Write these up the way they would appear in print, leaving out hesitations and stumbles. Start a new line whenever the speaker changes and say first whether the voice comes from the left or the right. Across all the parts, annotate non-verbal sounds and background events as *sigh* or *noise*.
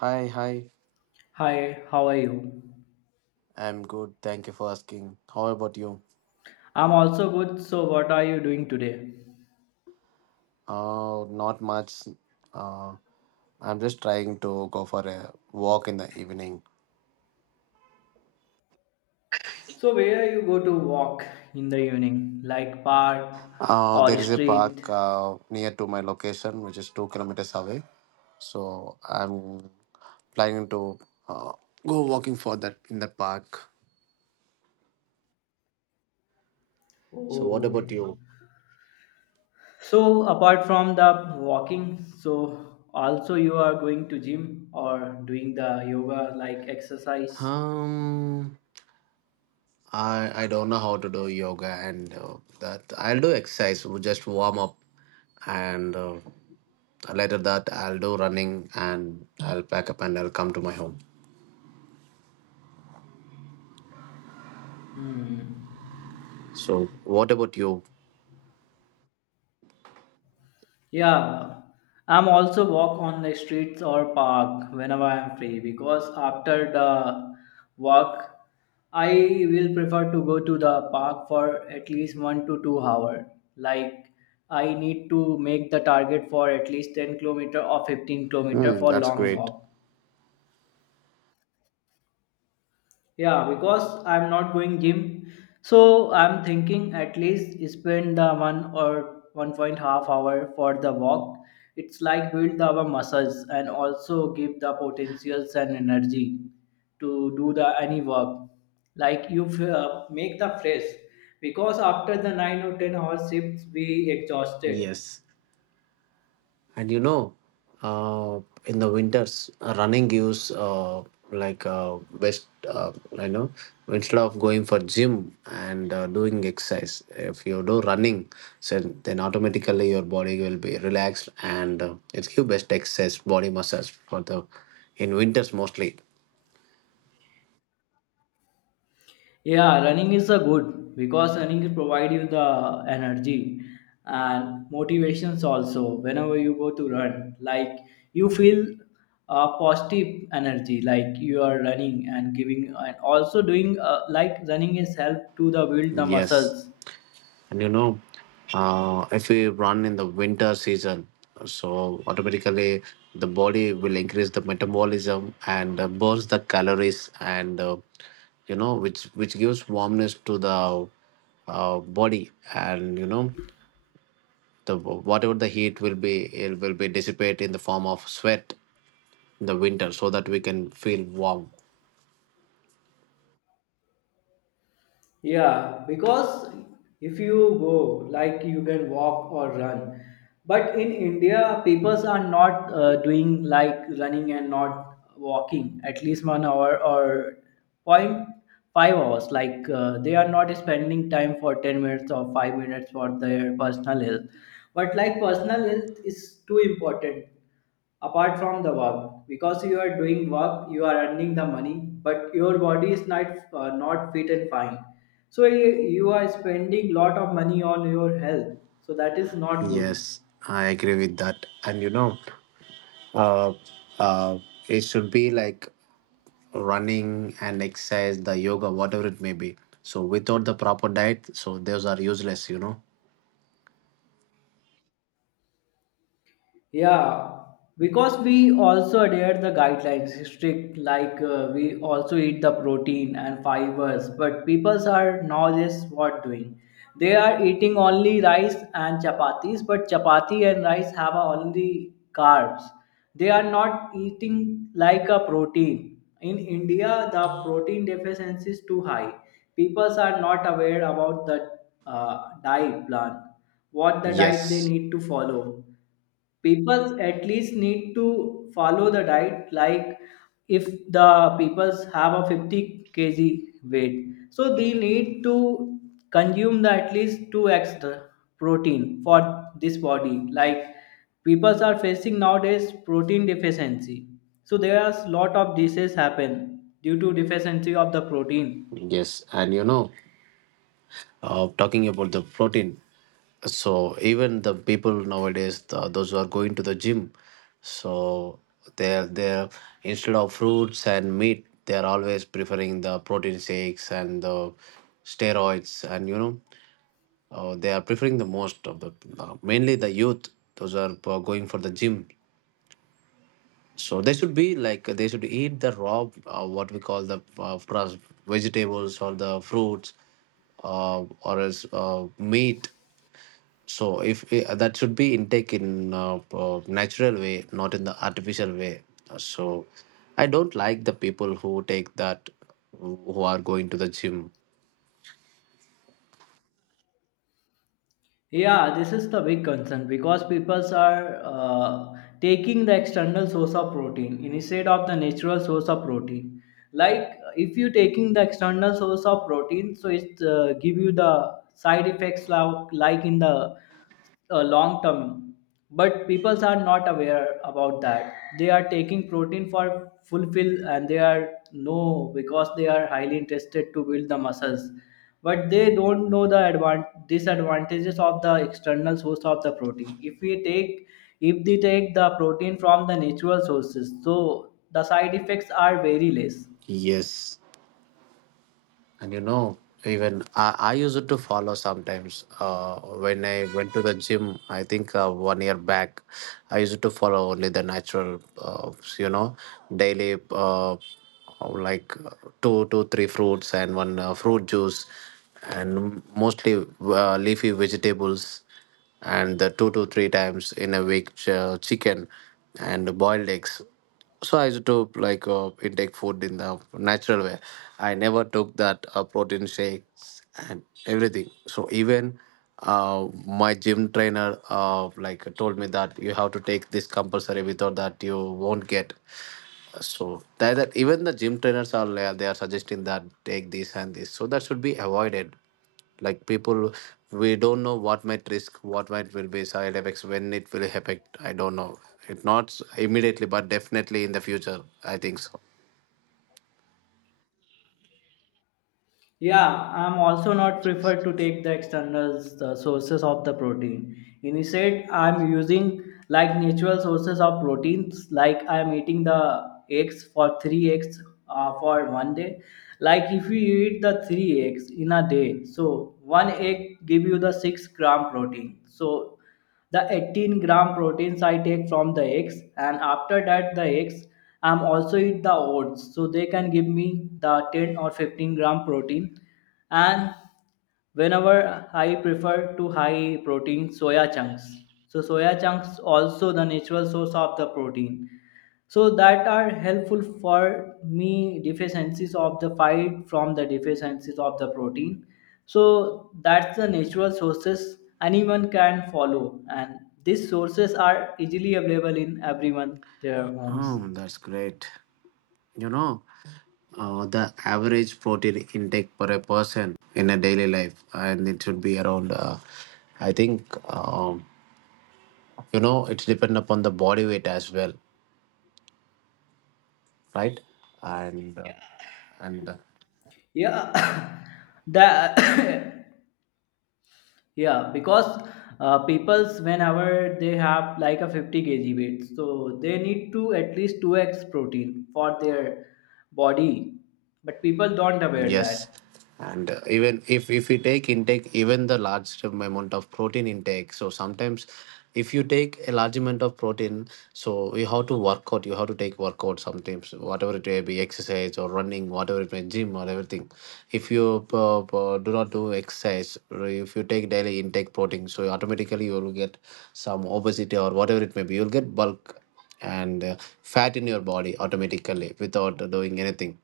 right: Hi, hi.
left: Hi, how are you?
right: I'm good. Thank you for asking. How about you?
left: I'm also good. So, what are you doing today?
right: Not much. Uh, I'm just trying to go for a walk in the evening.
left: So, where you go to walk in the evening, like park
right: Uh,
left: or
right: there is a
left: street?
right: park near to my location, which is 2 kilometers away. So I'm planning to uh, go walking for that in the park. So what about
left: Oh.
right: you?
left: So, apart from the walking, so also you are going to gym or doing the yoga like exercise?
right: Um, I don't know how to do yoga and that I'll do exercise. We'll just warm up and later that I'll do running, and I'll pack up and I'll come to my home.
left: Hmm.
right: So what about you?
left: Yeah, I'm also walk on the streets or park whenever I'm free because after the walk, I will prefer to go to the park for at least 1 to 2 hour. Like I need to make the target for at least 10 kilometer or 15 kilometer
right: Hmm,
left: for
right: that's
left: long
right: great.
left: walk. Yeah, because I'm not going gym. So I'm thinking at least spend the 1 or 1 point half hour for the walk. It's like build our muscles and also give the potentials and energy to do the any work. Like you make the fresh because after the 9 or 10 hour shifts we exhausted.
right: Yes, and you know, uh, in the winters, running gives like best. Instead of going for gym and doing exercise, if you do running, so then automatically your body will be relaxed, and it gives best exercise, body massage for the in winters mostly.
left: Yeah, running is a good because running provide you the energy and motivations also. Whenever you go to run, like you feel a positive energy, like you are running and giving, and also doing like running is help to the build the
right: Yes,
left: muscles.
right: and if we run in the winter season, so automatically the body will increase the metabolism and burns the calories, and which gives warmness to the body, and the whatever the heat will be, it will be dissipate in the form of sweat in the winter, so that we can feel warm.
left: Yeah, because if you go, like you can walk or run. But in India, people are not doing like running and not walking at least 1 hour or point 5 hours. Like they are not spending time for 10 minutes or 5 minutes for their personal health. But like personal health is too important apart from the work because you are doing work, you are earning the money, but your body is not not fit and fine, so you are spending lot of money on your health, so that is not good.
right: Yes, I agree with that, and uh, uh, it should be like running and exercise, the yoga, whatever it may be. So without the proper diet, so those are useless.
left: Yeah, because we also adhere the guidelines strict like we also eat the protein and fibers, but people are nowadays what doing? They are eating only rice and chapatis, but chapati and rice have only carbs. They are not eating like a protein. In India, the protein deficiency is too high. People are not aware about the diet plan, what the diet they
right: Yes,
left: need to follow. People at least need to follow the diet like if the people have a 50 kg weight, so they need to consume the at least two extra protein for this body, like people are facing nowadays protein deficiency, so there are lot of diseases happen due to deficiency of the protein.
right: yes, Talking about the protein, so even the people nowadays, those who are going to the gym, so they're instead of fruits and meat, they're always preferring the protein shakes and the steroids, and they are preferring the most of the mainly the youth. Those are going for the gym. So they should be like they should eat the raw, what we call the vegetables or the fruits, or as meat. So if that should be intake in natural way, not in the artificial way. So I don't like the people who take that, who are going to the gym.
left: Yeah, this is the big concern because people are taking the external source of protein instead of the natural source of protein. Like if you taking the external source of protein, so it give you the side effects like in the long term, but people are not aware about that. They are taking protein for fulfill and they are no because they are highly interested to build the muscles, but they don't know the disadvantages of the external source of the protein if we take, if they take the protein from the natural sources, so the side effects are very less.
right: Yes. And even I used to follow sometimes when I went to the gym. I think one year back I used to follow only the natural you know daily, like two to three fruits and one fruit juice, and mostly leafy vegetables, and the two to three times in a week chicken and boiled eggs. So I used to like intake food in the natural way. I never took that protein shakes and everything. So even my gym trainer like told me that you have to take this compulsory, without that you won't get. So that even the gym trainers are they are suggesting that take this and this, so that should be avoided. Like people, we don't know what might risk, what might will be side effects, when it will affect, I don't know. It not immediately, but definitely in the future, I think so.
left: Yeah, I'm also not preferred to take the external sources of the protein. Instead, I'm using like natural sources of proteins, like I'm eating the eggs for three eggs for one day. Like if you eat the three eggs in a day, so one egg give you the 6 gram protein. So the 18-gram proteins I take from the eggs, and after that the eggs, I'm also eat the oats, so they can give me the 10 or 15-gram protein. And whenever I prefer to high protein soya chunks. So soya chunks also the natural source of the protein. So that are helpful for me deficiencies of the fight from the deficiencies of the protein. So that's the natural sources anyone can follow, and these sources are easily available in everyone their homes.
right: Oh, that's great. You know uh, the average protein intake per a person in a daily life, and it should be around I think, it's depend upon the body weight as well, right? and Yeah. and
left: Yeah, *coughs* that *coughs* yeah, because people's whenever they have like a 50 kg weight, so they need to at least 2x protein for their body. But people don't aware
right: Yes,
left: that.
right: and even if you take intake even the large amount of protein intake, so sometimes if you take a large amount of protein, so you have to work out. You have to take workout sometimes, whatever it may be, exercise or running, whatever it may gym or everything. If you do not do exercise, or if you take daily intake protein, so automatically you will get some obesity or whatever it may be. You'll get bulk and fat in your body automatically without doing anything.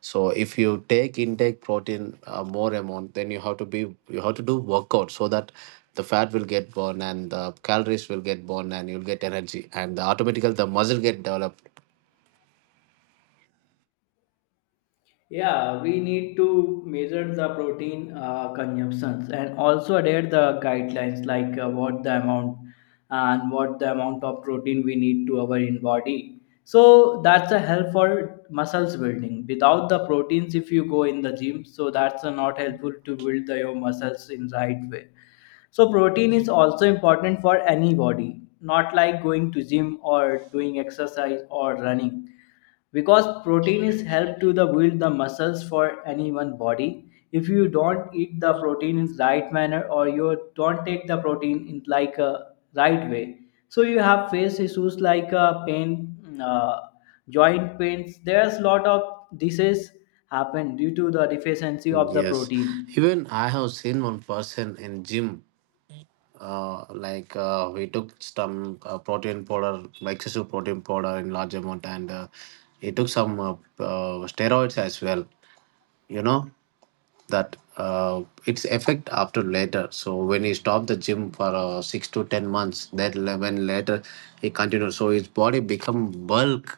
right: So if you take intake protein more amount, then you have to do workout, so that the fat will get burned and the calories will get burned, and you'll get energy, and the automatically the muscle get developed.
left: Yeah, we need to measure the protein consumptions and also adhere the guidelines like what the amount and what the amount of protein we need to our in body. So that's a help for muscles building. Without the proteins, if you go in the gym, so that's not helpful to build the, your muscles in right way. So protein is also important for any body, not like going to gym or doing exercise or running because protein is help to the build the muscles for anyone body. If you don't eat the protein in right manner or you don't take the protein in like a right way, so you have face issues like pain joint pains, there's lot of disease happen due to the deficiency of the
right: Yes,
left: protein.
right: even I have seen one person in gym. Like we took some protein powder, excessive protein powder, in large amount, and he took some steroids as well. You know that its effect after later. So when he stopped the gym for 6 to 10 months, when later he continued, so his body become bulk,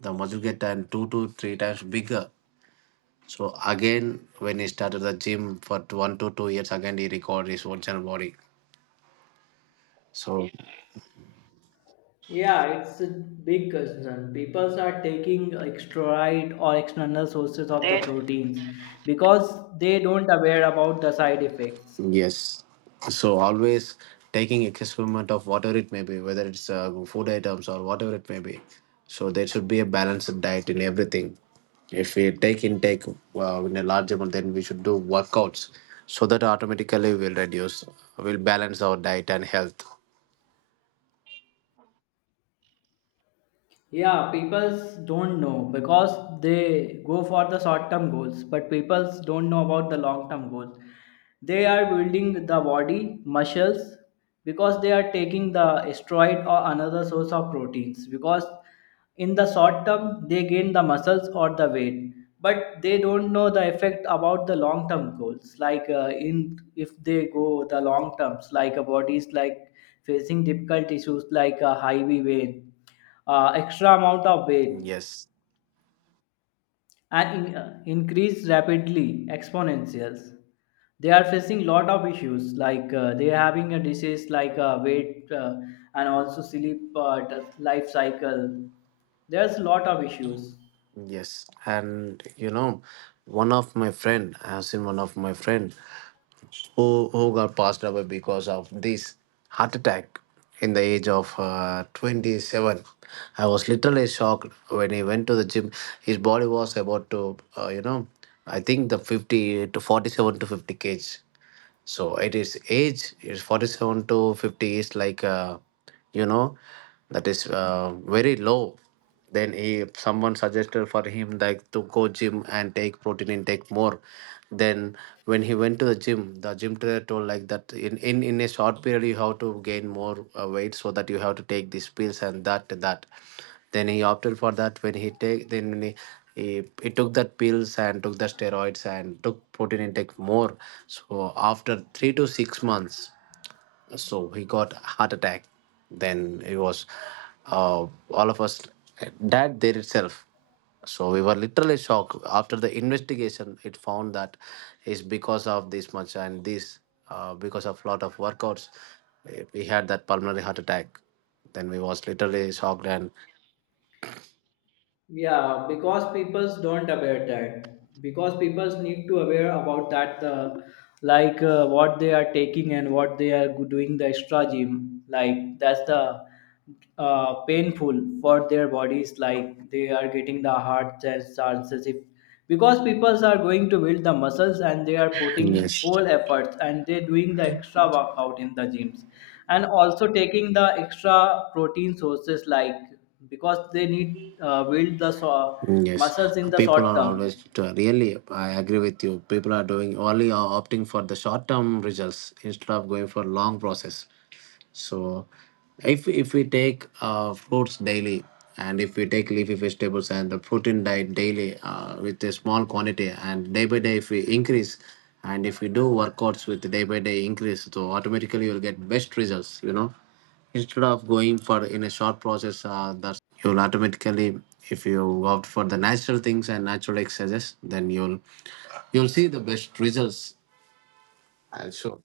right: the muscle get and two to three times bigger. So again, when he started the gym for 1 to 2 years, again he recovered his original body. So.
left: Yeah, it's a big concern. People are taking extrovert or external sources of the proteins because they don't aware about the side effects.
right: Yes. So always taking experiment of whatever it may be, whether it's food items or whatever it may be. So there should be a balanced diet in everything. If we take intake in a large amount, then we should do workouts, so that automatically we'll reduce, we'll balance our diet and health.
left: Yeah, people don't know because they go for the short term goals, but people don't know about the long term goals. They are building the body muscles because they are taking the steroid or another source of proteins because in the short term they gain the muscles or the weight, but they don't know the effect about the long term goals like in if they go the long terms like a body is like facing difficult issues like a high V weight extra amount of weight
right: Yes,
left: and in, increase rapidly exponentials. They are facing lot of issues like they are having a disease like weight and also sleep life cycle, there's lot of issues.
right: yes, one of my friend, I've seen one of my friend who got passed away because of this heart attack in the age of 27. I was literally shocked when he went to the gym. His body was about to uh, you know I think the 50 to 47 to 50 kgs. So it is age is 47 to 50 is like you know that is very low. Then he someone suggested for him like to go gym and take protein intake more. Then when he went to the gym trainer told like that in a short period you have to gain more weight, so that you have to take these pills, and that then he opted for that when he take then when he took that pills and took the steroids and took protein intake more. So after 3 to 6 months, so he got heart attack. Then it was uh, all of us died there itself. So we were literally shocked. After the investigation, it found that is because of this much and this, because of lot of workouts, we had that pulmonary heart attack. Then we was literally shocked and
left: Yeah, because people don't aware that because people need to aware about that like what they are taking and what they are doing the extra gym, like that's the painful for their bodies, like they are getting the heart chances because people are going to build the muscles and they are putting
right: yes.
left: whole efforts and they doing the extra workout in the gyms and also taking the extra protein sources like because they need build the
right: Mm, yes,
left: muscles in the
right: people
left: short
right: are
left: term.
right: always really. I agree with you. People are doing only opting for the short term results instead of going for long process. So, if we take fruits daily, and if we take leafy vegetables and the protein diet daily with a small quantity, and day by day if we increase, and if we do workouts with day by day increase, so automatically you'll get best results. Instead of going for in a short process, that you'll automatically, if you opt for the natural things and natural exercises, then you'll see the best results. Sure.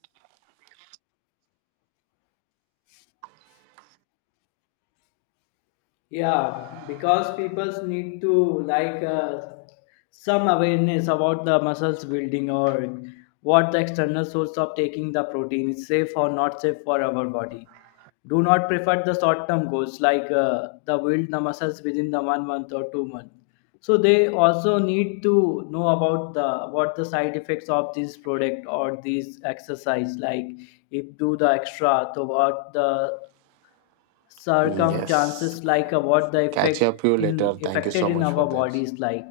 left: Yeah, because people need to like some awareness about the muscles building or what the external source of taking the protein is safe or not safe for our body. Do not prefer the short-term goals like the build the muscles within the 1 month or 2 months. So they also need to know about the what the side effects of this product or this exercise like if do the extra so what the
right: Yes.
left: circumstances like
right: And
left: what the
right: catch
left: effect
right: up you later.
left: in
right: Thank you so
left: affected in
right: much for
left: our
right: this.
left: bodies like